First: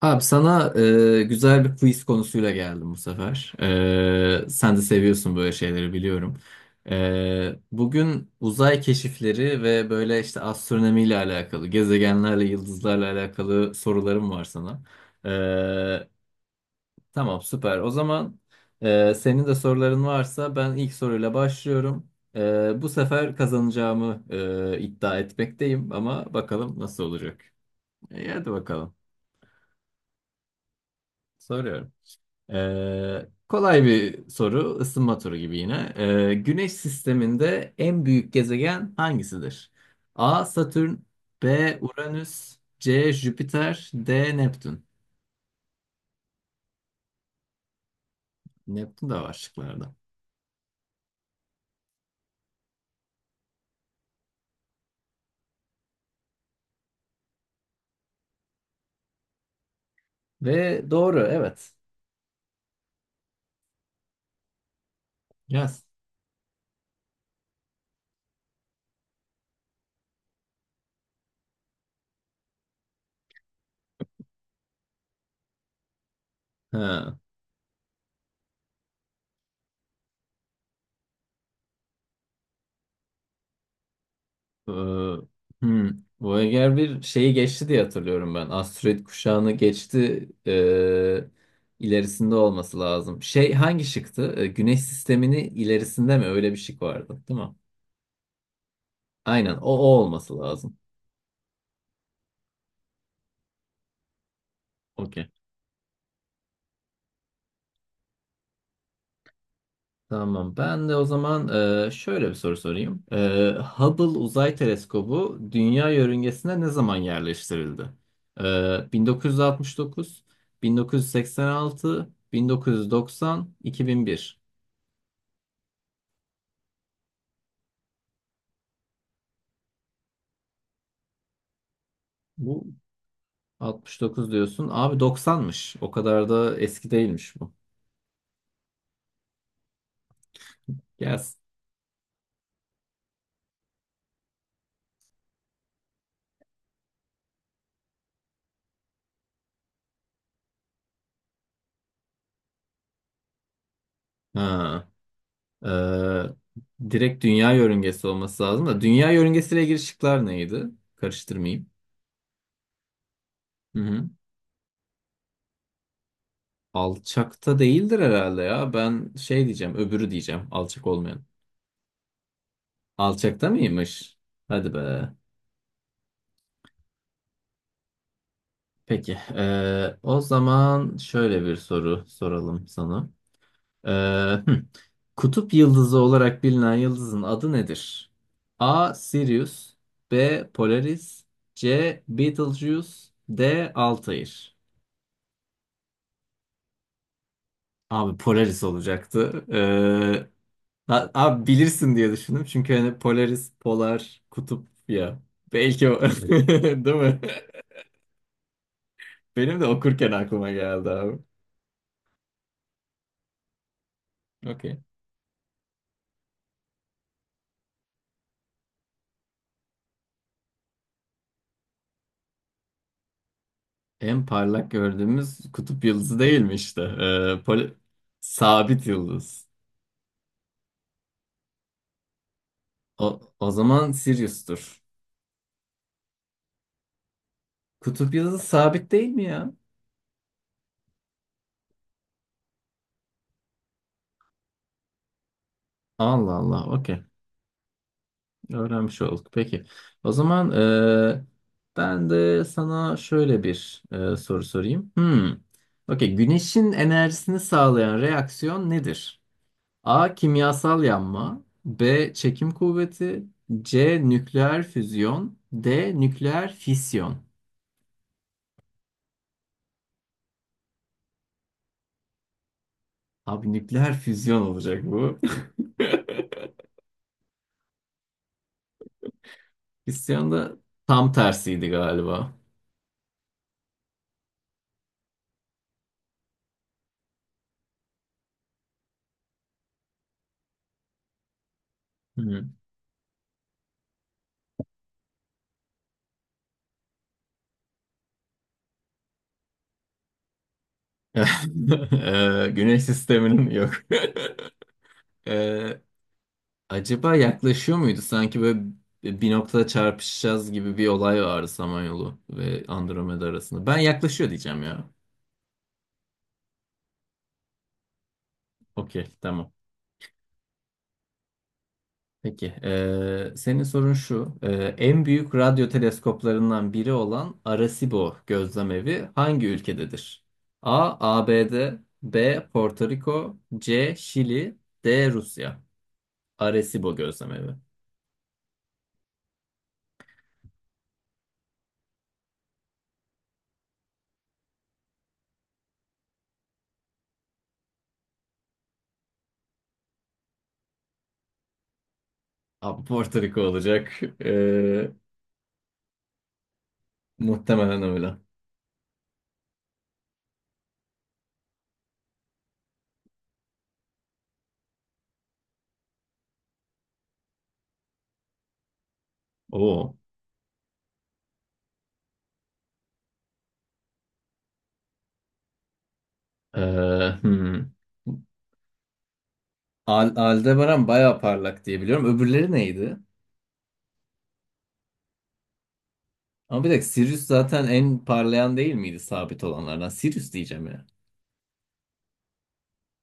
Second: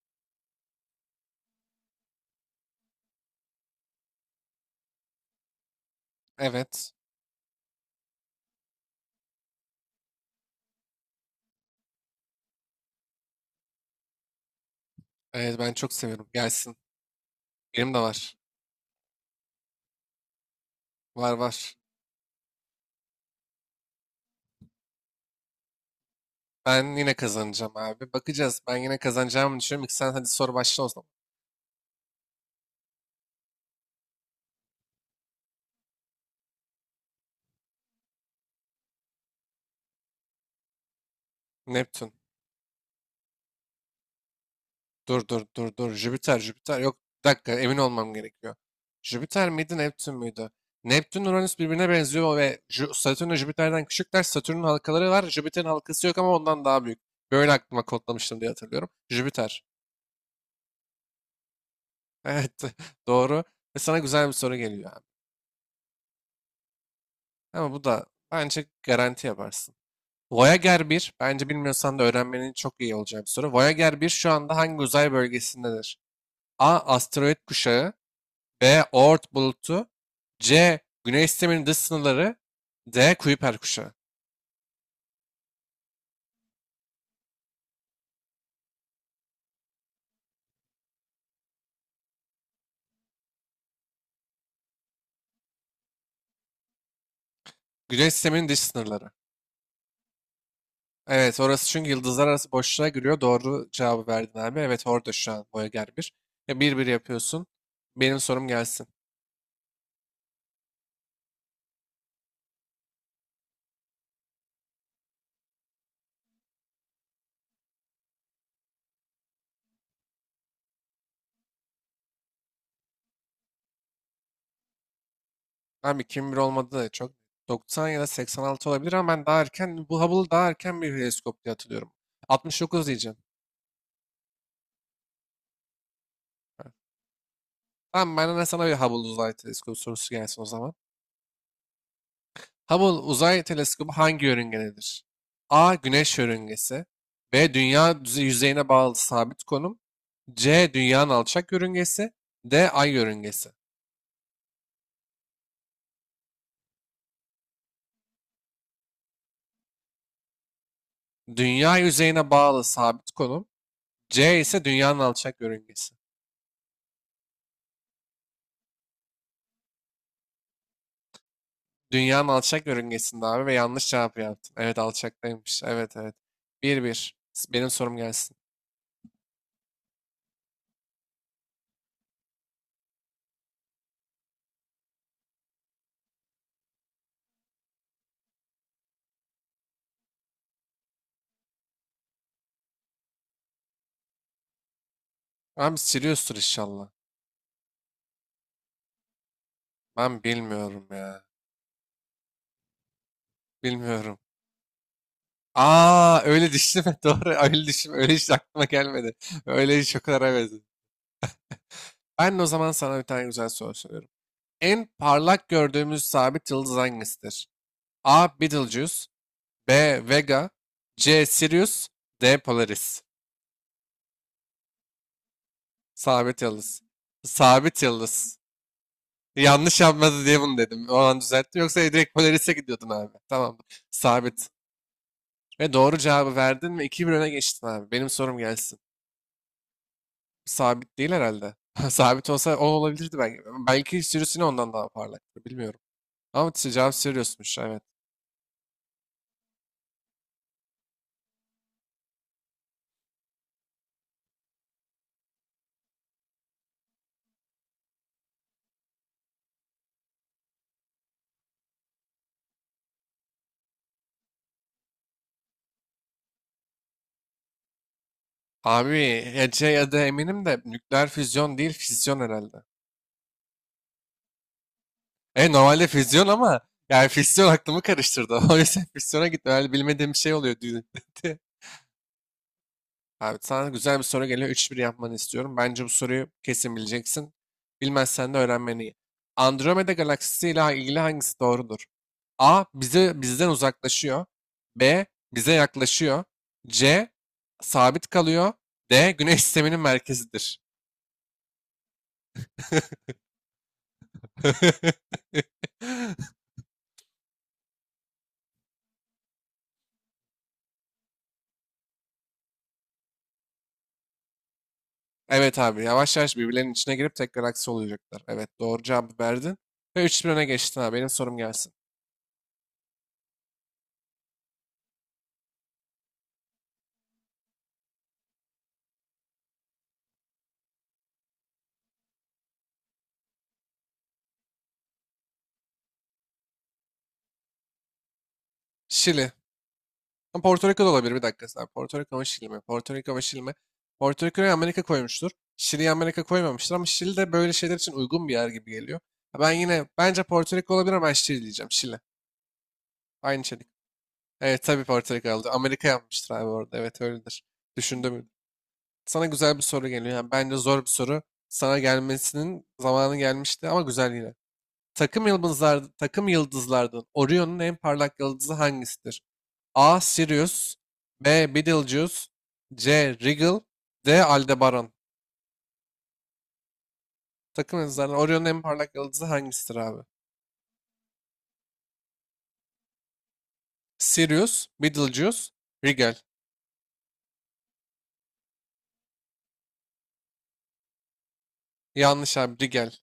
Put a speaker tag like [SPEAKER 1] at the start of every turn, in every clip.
[SPEAKER 1] Abi sana güzel bir quiz konusuyla geldim bu sefer. Sen de seviyorsun böyle şeyleri biliyorum.
[SPEAKER 2] Evet.
[SPEAKER 1] Bugün uzay keşifleri ve böyle işte astronomiyle alakalı, gezegenlerle, yıldızlarla alakalı sorularım var sana.
[SPEAKER 2] Evet ben çok
[SPEAKER 1] E,
[SPEAKER 2] seviyorum. Gelsin.
[SPEAKER 1] tamam, süper. O
[SPEAKER 2] Benim de var.
[SPEAKER 1] zaman senin de soruların varsa ben ilk
[SPEAKER 2] Var
[SPEAKER 1] soruyla
[SPEAKER 2] var.
[SPEAKER 1] başlıyorum. Bu sefer kazanacağımı iddia etmekteyim ama bakalım
[SPEAKER 2] Ben
[SPEAKER 1] nasıl
[SPEAKER 2] yine
[SPEAKER 1] olacak.
[SPEAKER 2] kazanacağım abi.
[SPEAKER 1] Hadi
[SPEAKER 2] Bakacağız. Ben
[SPEAKER 1] bakalım.
[SPEAKER 2] yine kazanacağımı düşünüyorum. İki sen hadi soru başla o zaman.
[SPEAKER 1] Soruyorum. Kolay bir soru, ısınma turu gibi yine. Güneş sisteminde en büyük gezegen hangisidir? A. Satürn, B.
[SPEAKER 2] Neptün.
[SPEAKER 1] Uranüs, C. Jüpiter, D. Neptün.
[SPEAKER 2] Dur dur dur dur. Jüpiter Jüpiter. Yok bir dakika emin olmam gerekiyor.
[SPEAKER 1] Neptün de var
[SPEAKER 2] Jüpiter miydi
[SPEAKER 1] şıklarda.
[SPEAKER 2] Neptün müydü? Neptün Uranüs birbirine benziyor ve Satürn ve Jüpiter'den küçükler. Satürn'ün halkaları var. Jüpiter'in halkası yok ama ondan daha büyük. Böyle aklıma kodlamıştım diye hatırlıyorum. Jüpiter.
[SPEAKER 1] Ve doğru, evet.
[SPEAKER 2] Evet, doğru. Ve sana güzel bir soru geliyor abi.
[SPEAKER 1] Yaz.
[SPEAKER 2] Ama bu da bence garanti yaparsın. Voyager bir bence bilmiyorsan da öğrenmenin çok iyi olacağı bir soru. Voyager bir şu anda hangi uzay bölgesindedir? A. Asteroid kuşağı. B. Oort bulutu. C. Güneş sisteminin dış sınırları. D. Kuiper kuşağı.
[SPEAKER 1] Ee, hmm. Voyager bir şeyi geçti diye hatırlıyorum ben. Asteroid kuşağını geçti. İlerisinde olması lazım. Şey, hangi şıktı? Güneş sistemini ilerisinde mi? Öyle bir şık vardı, değil mi?
[SPEAKER 2] Güneş sisteminin dış sınırları.
[SPEAKER 1] Aynen, o olması lazım.
[SPEAKER 2] Evet, orası çünkü yıldızlar arası boşluğa giriyor. Doğru cevabı verdin abi. Evet, orada
[SPEAKER 1] Okey.
[SPEAKER 2] şu an Voyager bir. Ya bir bir yapıyorsun. Benim sorum gelsin.
[SPEAKER 1] Tamam. Ben de o zaman şöyle bir soru sorayım. Hubble Uzay Teleskobu Dünya yörüngesine ne zaman yerleştirildi? 1969, 1986, 1990, 2001.
[SPEAKER 2] Abi 2001 olmadı da çok. 90 ya da 86 olabilir ama ben daha erken, bu Hubble'ı daha erken bir teleskop diye hatırlıyorum.
[SPEAKER 1] Bu,
[SPEAKER 2] 69 diyeceğim.
[SPEAKER 1] 69 diyorsun. Abi, 90'mış. O kadar da eski değilmiş bu.
[SPEAKER 2] Tamam, ben de sana bir Hubble uzay teleskobu sorusu gelsin o zaman.
[SPEAKER 1] Gelsin.
[SPEAKER 2] Hubble uzay teleskobu hangi yörüngededir? A. Güneş yörüngesi. B. Dünya yüzeyine bağlı sabit konum. C. Dünyanın alçak yörüngesi. D. Ay yörüngesi.
[SPEAKER 1] Ha. Ee, Direkt dünya yörüngesi olması lazım da. Dünya yörüngesiyle ilgili şıklar neydi? Karıştırmayayım.
[SPEAKER 2] Dünya yüzeyine bağlı sabit konum.
[SPEAKER 1] Hı hı.
[SPEAKER 2] C ise dünyanın alçak yörüngesi.
[SPEAKER 1] Alçakta değildir herhalde ya. Ben şey diyeceğim. Öbürü diyeceğim. Alçak olmayan.
[SPEAKER 2] Dünyanın alçak yörüngesinde abi
[SPEAKER 1] Alçakta
[SPEAKER 2] ve yanlış
[SPEAKER 1] mıymış?
[SPEAKER 2] cevap yaptın.
[SPEAKER 1] Hadi
[SPEAKER 2] Evet,
[SPEAKER 1] be.
[SPEAKER 2] alçaktaymış. Evet, evet. Bir bir. Benim sorum gelsin.
[SPEAKER 1] Peki. O zaman şöyle bir soru soralım sana. Ee, hmm. Kutup yıldızı olarak bilinen yıldızın adı nedir? A. Sirius, B. Polaris, C. Betelgeuse, D. Altair.
[SPEAKER 2] Abi Sirius'tur inşallah.
[SPEAKER 1] Abi, Polaris olacaktı.
[SPEAKER 2] Ben bilmiyorum ya.
[SPEAKER 1] Abi, bilirsin diye düşündüm. Çünkü hani Polaris,
[SPEAKER 2] Bilmiyorum.
[SPEAKER 1] polar, kutup ya. Belki o.
[SPEAKER 2] Aa, öyle
[SPEAKER 1] Değil
[SPEAKER 2] düşünme.
[SPEAKER 1] mi?
[SPEAKER 2] Doğru, öyle düşünme. Öyle hiç aklıma gelmedi.
[SPEAKER 1] Benim de
[SPEAKER 2] Öyle hiç o
[SPEAKER 1] okurken
[SPEAKER 2] kadar,
[SPEAKER 1] aklıma
[SPEAKER 2] evet.
[SPEAKER 1] geldi abi.
[SPEAKER 2] Ben de o zaman sana bir tane güzel soru soruyorum.
[SPEAKER 1] Okey.
[SPEAKER 2] En parlak gördüğümüz sabit yıldız hangisidir? A. Betelgeuse. B. Vega. C. Sirius. D. Polaris.
[SPEAKER 1] En parlak gördüğümüz kutup yıldızı değil
[SPEAKER 2] Sabit
[SPEAKER 1] mi işte?
[SPEAKER 2] yıldız. Sabit yıldız.
[SPEAKER 1] Sabit yıldız.
[SPEAKER 2] Yanlış yapmadı diye bunu dedim. O an düzelttim. Yoksa direkt Polaris'e gidiyordun abi.
[SPEAKER 1] O
[SPEAKER 2] Tamam.
[SPEAKER 1] zaman
[SPEAKER 2] Sabit.
[SPEAKER 1] Sirius'tur.
[SPEAKER 2] Ve doğru cevabı verdin ve 2-1 öne geçtin abi. Benim
[SPEAKER 1] Kutup yıldızı
[SPEAKER 2] sorum gelsin.
[SPEAKER 1] sabit değil mi ya?
[SPEAKER 2] Sabit değil herhalde. Sabit olsa o olabilirdi belki. Belki sürüsünü ondan daha parlaktı. Bilmiyorum.
[SPEAKER 1] Allah
[SPEAKER 2] Ama
[SPEAKER 1] Allah.
[SPEAKER 2] işte cevap
[SPEAKER 1] Okey.
[SPEAKER 2] sürüyorsunmuş. Evet.
[SPEAKER 1] Öğrenmiş olduk. Peki. O zaman ben de sana şöyle bir soru sorayım. Hmm. Okey. Güneşin enerjisini sağlayan reaksiyon nedir? A. Kimyasal yanma. B. Çekim kuvveti. C. Nükleer füzyon. D. Nükleer fisyon.
[SPEAKER 2] Abi Ece ya da eminim de nükleer füzyon değil, fisyon herhalde.
[SPEAKER 1] Abi, nükleer füzyon olacak bu.
[SPEAKER 2] E, normalde füzyon ama yani fisyon aklımı karıştırdı. O yüzden fisyona gittim. Herhalde bilmediğim bir
[SPEAKER 1] Fisyon
[SPEAKER 2] şey
[SPEAKER 1] da
[SPEAKER 2] oluyor düğünde.
[SPEAKER 1] tam tersiydi galiba.
[SPEAKER 2] Abi sana güzel bir soru geliyor. 3-1 yapmanı istiyorum. Bence bu soruyu kesin bileceksin. Bilmezsen de öğrenmen iyi. Andromeda galaksisi ile ilgili hangisi doğrudur?
[SPEAKER 1] Hı.
[SPEAKER 2] A. Bizden uzaklaşıyor. B. Bize yaklaşıyor. C. Sabit kalıyor. D. Güneş sisteminin merkezidir.
[SPEAKER 1] Güneş sisteminin yok. Eee, Acaba yaklaşıyor muydu? Sanki böyle bir noktada çarpışacağız gibi bir olay vardı Samanyolu ve Andromeda arasında. Ben yaklaşıyor diyeceğim ya.
[SPEAKER 2] Evet abi, yavaş yavaş birbirlerinin içine girip tek galaksi olacaklar. Evet, doğru
[SPEAKER 1] Okey,
[SPEAKER 2] cevabı
[SPEAKER 1] tamam.
[SPEAKER 2] verdin. Ve üç 1 öne geçtin abi. Benim sorum gelsin.
[SPEAKER 1] Peki, senin sorun şu. En büyük radyo teleskoplarından biri olan Arecibo gözlemevi hangi ülkededir? A. ABD, B. Porto Rico, C. Şili, D. Rusya. Arecibo gözlemevi.
[SPEAKER 2] Şili. Ama Porto Rico da olabilir, bir dakika sen. Porto Rico ama Şili mi? Porto Rico ama Şili mi? Porto Rico'yu Amerika koymuştur. Şili'yi Amerika koymamıştır ama Şili de böyle şeyler için uygun bir yer gibi geliyor. Ha, ben yine bence Porto Rico olabilir ama ben Şili diyeceğim. Şili.
[SPEAKER 1] Abi, Porto Rico
[SPEAKER 2] Aynı içerik.
[SPEAKER 1] olacak.
[SPEAKER 2] Evet tabii,
[SPEAKER 1] Ee,
[SPEAKER 2] Porto Rico aldı. Amerika yapmıştır abi orada. Evet öyledir.
[SPEAKER 1] Muhtemelen öyle.
[SPEAKER 2] Düşündüm. Sana güzel bir soru geliyor. Yani bence zor bir soru. Sana gelmesinin zamanı gelmişti ama güzel yine. Takım yıldızlardan Orion'un en parlak yıldızı hangisidir?
[SPEAKER 1] Oo.
[SPEAKER 2] A. Sirius. B. Betelgeuse. C. Rigel. D. Aldebaran.
[SPEAKER 1] Ee, hmm.
[SPEAKER 2] Takım yıldızlarından Orion'un en parlak yıldızı hangisidir abi?
[SPEAKER 1] Aldebaran bayağı parlak diye biliyorum. Öbürleri neydi?
[SPEAKER 2] Sirius, Betelgeuse, Rigel.
[SPEAKER 1] Ama bir dakika, Sirius zaten en parlayan değil miydi sabit olanlardan? Sirius diyeceğim ya.
[SPEAKER 2] Yanlış abi, Rigel.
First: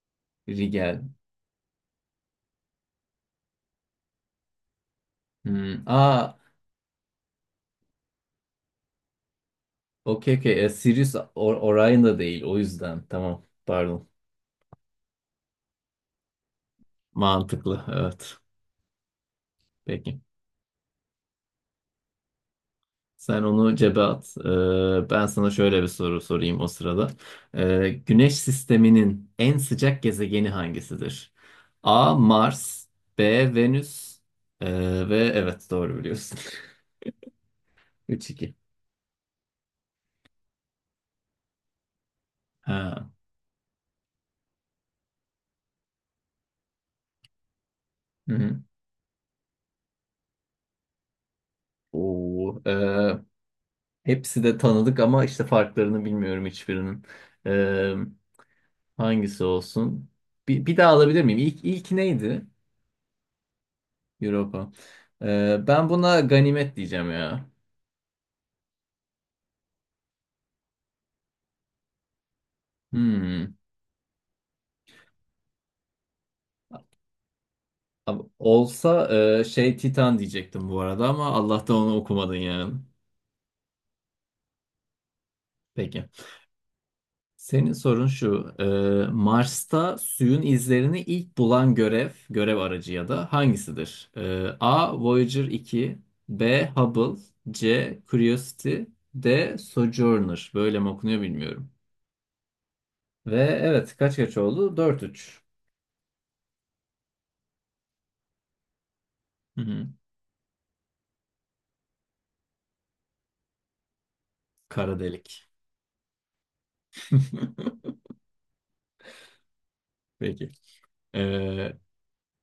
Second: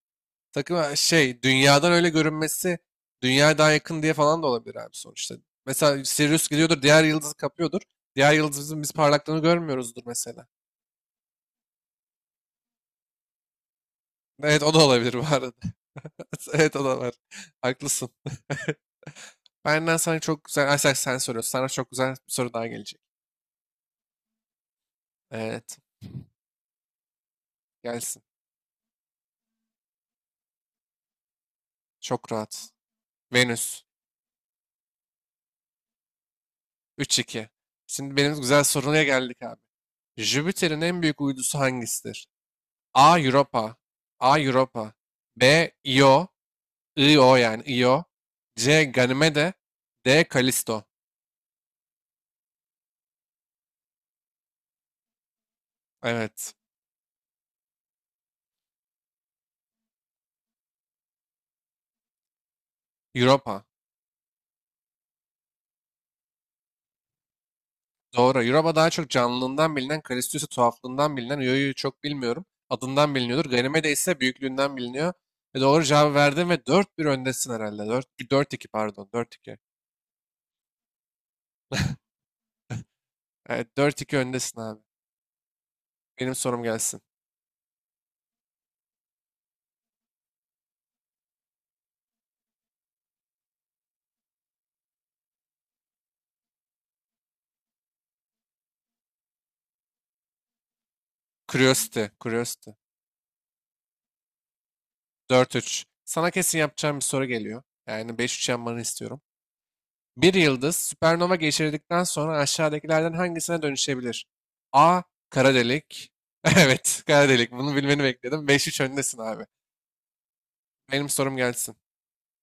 [SPEAKER 2] Takım
[SPEAKER 1] Rigel.
[SPEAKER 2] şey, dünyadan öyle görünmesi, dünyaya daha yakın diye falan da olabilir abi sonuçta.
[SPEAKER 1] Hmm.
[SPEAKER 2] Mesela
[SPEAKER 1] Aa,
[SPEAKER 2] Sirius gidiyordur, diğer yıldızı kapıyordur. Diğer yıldızımızın biz parlaklığını görmüyoruzdur
[SPEAKER 1] okey,
[SPEAKER 2] mesela.
[SPEAKER 1] okey. Sirius Orion da değil. O yüzden. Tamam. Pardon.
[SPEAKER 2] Evet, o da olabilir bu arada. Evet, o da var.
[SPEAKER 1] Mantıklı,
[SPEAKER 2] Haklısın.
[SPEAKER 1] evet.
[SPEAKER 2] Benden sana
[SPEAKER 1] Peki.
[SPEAKER 2] çok güzel, Ay, sen soruyorsun. Sana çok güzel bir soru daha gelecek.
[SPEAKER 1] Sen onu cebe at. Ben sana
[SPEAKER 2] Evet,
[SPEAKER 1] şöyle bir soru sorayım o sırada.
[SPEAKER 2] gelsin.
[SPEAKER 1] Güneş sisteminin en sıcak gezegeni hangisidir? A.
[SPEAKER 2] Çok rahat.
[SPEAKER 1] Mars, B.
[SPEAKER 2] Venüs.
[SPEAKER 1] Venüs. Ve evet, doğru biliyorsun.
[SPEAKER 2] 3-2. Şimdi benim
[SPEAKER 1] 3-2.
[SPEAKER 2] güzel soruya geldik abi. Jüpiter'in en büyük uydusu hangisidir?
[SPEAKER 1] Ha.
[SPEAKER 2] A. Europa. A. Europa. B. Io. Io yani Io.
[SPEAKER 1] Hı hı.
[SPEAKER 2] C. Ganymede. D. Kalisto.
[SPEAKER 1] Oo, hepsi de tanıdık ama işte farklarını bilmiyorum
[SPEAKER 2] Evet.
[SPEAKER 1] hiçbirinin. Ee, Hangisi olsun? Bir daha alabilir miyim? İlk neydi?
[SPEAKER 2] Europa.
[SPEAKER 1] Europa. Ben buna ganimet diyeceğim ya.
[SPEAKER 2] Doğru. Europa daha çok canlılığından bilinen, Kalistius'u tuhaflığından bilinen, Ioiu'yu çok bilmiyorum. Adından biliniyordur.
[SPEAKER 1] Hmm.
[SPEAKER 2] Ganymede ise büyüklüğünden biliniyor. Ve doğru cevabı verdin ve 4-1 öndesin herhalde. Dört iki
[SPEAKER 1] Olsa
[SPEAKER 2] pardon. dört iki.
[SPEAKER 1] şey, Titan diyecektim bu arada ama Allah'tan onu okumadın yani.
[SPEAKER 2] Evet, 4-2 öndesin abi.
[SPEAKER 1] Peki.
[SPEAKER 2] Benim sorum gelsin.
[SPEAKER 1] Senin sorun şu. Mars'ta suyun izlerini ilk bulan görev aracı ya da hangisidir? E, A. Voyager 2, B. Hubble, C. Curiosity, D. Sojourner. Böyle mi okunuyor, bilmiyorum.
[SPEAKER 2] Curiosity. Curiosity.
[SPEAKER 1] Ve evet, kaç kaç oldu? 4-3.
[SPEAKER 2] 4-3. Sana kesin yapacağım bir soru geliyor. Yani 5-3 yapmanı istiyorum.
[SPEAKER 1] Hı hı.
[SPEAKER 2] Bir yıldız süpernova geçirdikten sonra aşağıdakilerden hangisine dönüşebilir?
[SPEAKER 1] Kara
[SPEAKER 2] A.
[SPEAKER 1] delik.
[SPEAKER 2] Kara delik. Evet, kara delik. Bunu bilmeni bekledim. 5-3 öndesin abi.
[SPEAKER 1] Peki.
[SPEAKER 2] Benim sorum
[SPEAKER 1] Ee,
[SPEAKER 2] gelsin.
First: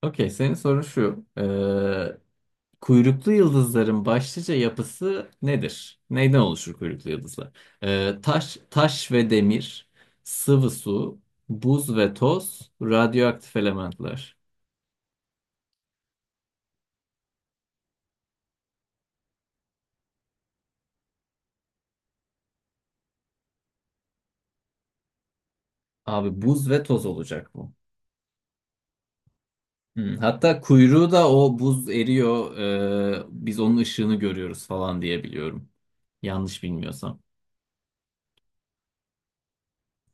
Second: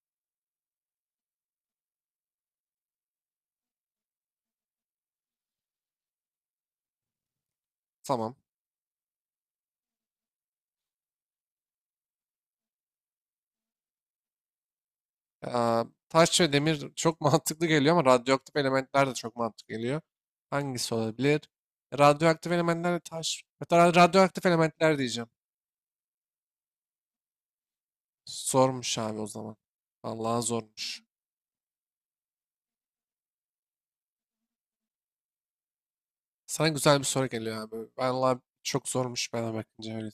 [SPEAKER 1] okey, senin sorun şu. Kuyruklu yıldızların başlıca yapısı nedir? Neyden oluşur kuyruklu yıldızlar?
[SPEAKER 2] Tamam.
[SPEAKER 1] Taş ve demir, sıvı su, buz ve toz, radyoaktif elementler.
[SPEAKER 2] Aa, taş ve demir çok mantıklı geliyor ama radyoaktif elementler de çok mantıklı geliyor. Hangisi olabilir? Radyoaktif elementler de taş. Hatta radyoaktif elementler diyeceğim.
[SPEAKER 1] Abi, buz ve toz olacak bu.
[SPEAKER 2] Zormuş abi o zaman.
[SPEAKER 1] Hmm,
[SPEAKER 2] Vallahi
[SPEAKER 1] hatta
[SPEAKER 2] zormuş.
[SPEAKER 1] kuyruğu da o buz eriyor, biz onun ışığını görüyoruz falan diye biliyorum. Yanlış
[SPEAKER 2] Sana güzel bir
[SPEAKER 1] bilmiyorsam.
[SPEAKER 2] soru geliyor abi. Vallahi çok zormuş bana bakınca öyle.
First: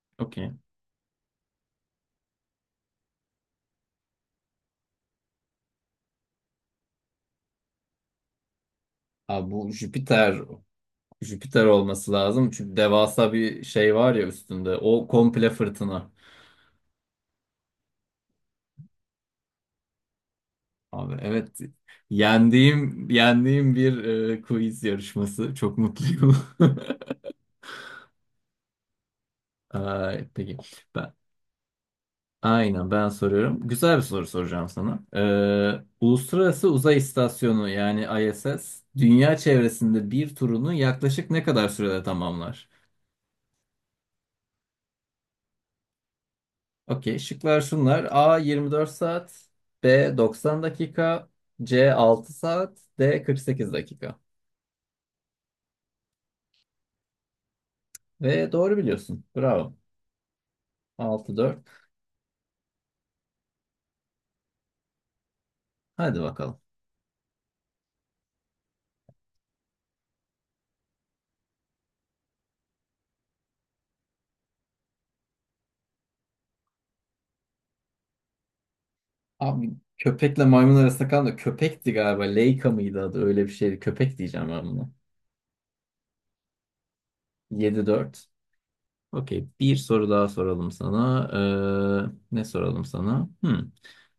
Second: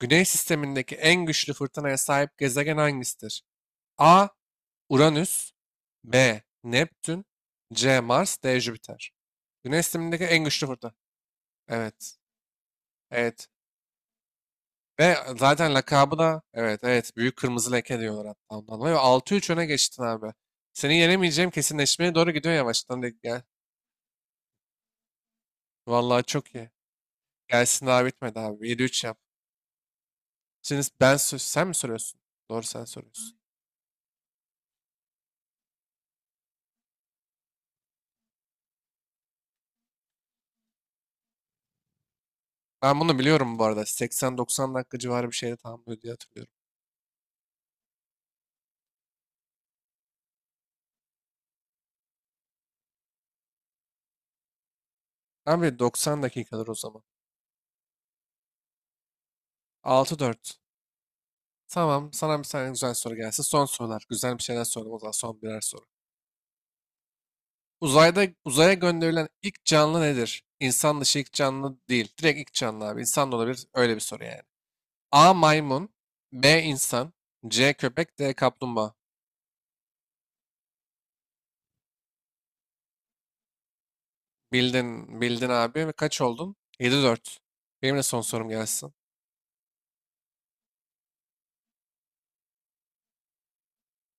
[SPEAKER 2] Güney
[SPEAKER 1] Okey.
[SPEAKER 2] sistemindeki en güçlü fırtınaya sahip gezegen hangisidir? A. Uranüs. B. Neptün. C. Mars. D. Jüpiter.
[SPEAKER 1] Abi, bu
[SPEAKER 2] Güneş sistemindeki
[SPEAKER 1] Jüpiter.
[SPEAKER 2] en güçlü fırtına.
[SPEAKER 1] Jüpiter olması
[SPEAKER 2] Evet.
[SPEAKER 1] lazım. Çünkü devasa
[SPEAKER 2] Evet.
[SPEAKER 1] bir şey var ya üstünde. O
[SPEAKER 2] Ve
[SPEAKER 1] komple
[SPEAKER 2] zaten
[SPEAKER 1] fırtına.
[SPEAKER 2] lakabı da, evet evet, büyük kırmızı leke diyorlar hatta ondan dolayı. Ve 6-3 öne geçtin abi. Seni
[SPEAKER 1] Abi,
[SPEAKER 2] yenemeyeceğim
[SPEAKER 1] evet.
[SPEAKER 2] kesinleşmeye doğru gidiyor yavaştan
[SPEAKER 1] Yendiğim,
[SPEAKER 2] lig gel.
[SPEAKER 1] yendiğim bir quiz yarışması. Çok
[SPEAKER 2] Vallahi
[SPEAKER 1] mutluyum.
[SPEAKER 2] çok iyi. Gelsin, daha bitmedi abi. 7-3 yap.
[SPEAKER 1] Ay, peki.
[SPEAKER 2] Şimdi
[SPEAKER 1] Ben,
[SPEAKER 2] sen mi soruyorsun? Doğru, sen
[SPEAKER 1] aynen, ben
[SPEAKER 2] soruyorsun.
[SPEAKER 1] soruyorum. Güzel bir soru soracağım sana. Uluslararası Uzay İstasyonu, yani ISS, dünya çevresinde bir turunu yaklaşık ne kadar sürede tamamlar?
[SPEAKER 2] Ben bunu biliyorum bu arada. 80-90 dakika civarı bir şeyde tamamlıyor diye hatırlıyorum.
[SPEAKER 1] Okey. Şıklar şunlar. A 24 saat, B 90 dakika, C 6 saat, D 48 dakika.
[SPEAKER 2] Abi doksan dakikadır o zaman.
[SPEAKER 1] Ve doğru biliyorsun. Bravo.
[SPEAKER 2] 6-4.
[SPEAKER 1] 6-4.
[SPEAKER 2] Tamam, sana bir tane güzel soru gelsin. Son sorular. Güzel bir şeyler soralım o zaman son birer soru.
[SPEAKER 1] Hadi bakalım.
[SPEAKER 2] Uzaya gönderilen ilk canlı nedir? İnsan dışı ilk canlı değil. Direkt ilk canlı abi. İnsan da olabilir. Öyle bir soru yani. A. Maymun. B. insan. C. Köpek. D. Kaplumbağa.
[SPEAKER 1] Abi, köpekle maymun arasında kalan da köpekti galiba. Leica mıydı adı? Öyle bir şeydi. Köpek diyeceğim ben buna.
[SPEAKER 2] Bildin. Bildin abi. Ve kaç oldun? 7-4. Benim de son
[SPEAKER 1] 7-4.
[SPEAKER 2] sorum gelsin.
[SPEAKER 1] Okey. Bir soru daha soralım sana. Ne soralım sana? Hmm.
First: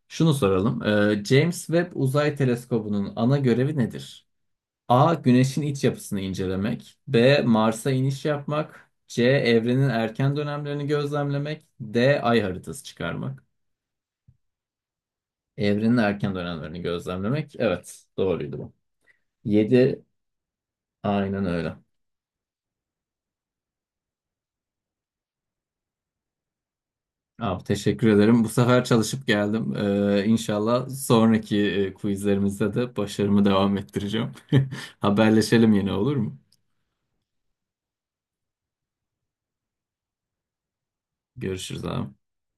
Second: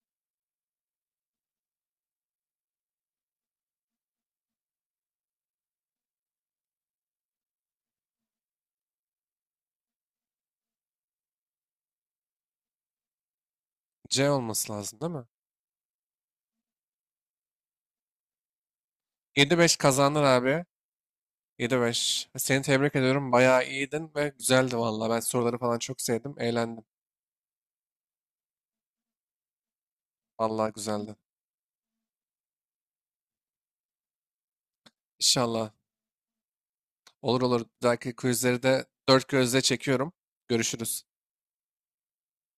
[SPEAKER 1] Şunu soralım. James Webb Uzay Teleskobu'nun ana görevi nedir? A. Güneşin iç yapısını incelemek. B. Mars'a iniş yapmak. C. Evrenin erken dönemlerini gözlemlemek. D. Ay haritası çıkarmak.
[SPEAKER 2] C olması lazım değil mi?
[SPEAKER 1] Evrenin erken dönemlerini gözlemlemek. Evet, doğruydu bu.
[SPEAKER 2] 7-5
[SPEAKER 1] 7
[SPEAKER 2] kazandın abi.
[SPEAKER 1] Aynen öyle.
[SPEAKER 2] 7-5. Seni tebrik ediyorum. Bayağı iyiydin ve güzeldi vallahi. Ben soruları falan çok sevdim. Eğlendim.
[SPEAKER 1] Abi, teşekkür ederim. Bu sefer çalışıp geldim.
[SPEAKER 2] Vallahi
[SPEAKER 1] İnşallah,
[SPEAKER 2] güzeldi.
[SPEAKER 1] sonraki quizlerimizde de başarımı devam ettireceğim.
[SPEAKER 2] İnşallah.
[SPEAKER 1] Haberleşelim yine, olur mu?
[SPEAKER 2] Olur olur. Bir dahaki quizleri de dört gözle çekiyorum. Görüşürüz.
[SPEAKER 1] Görüşürüz, abi.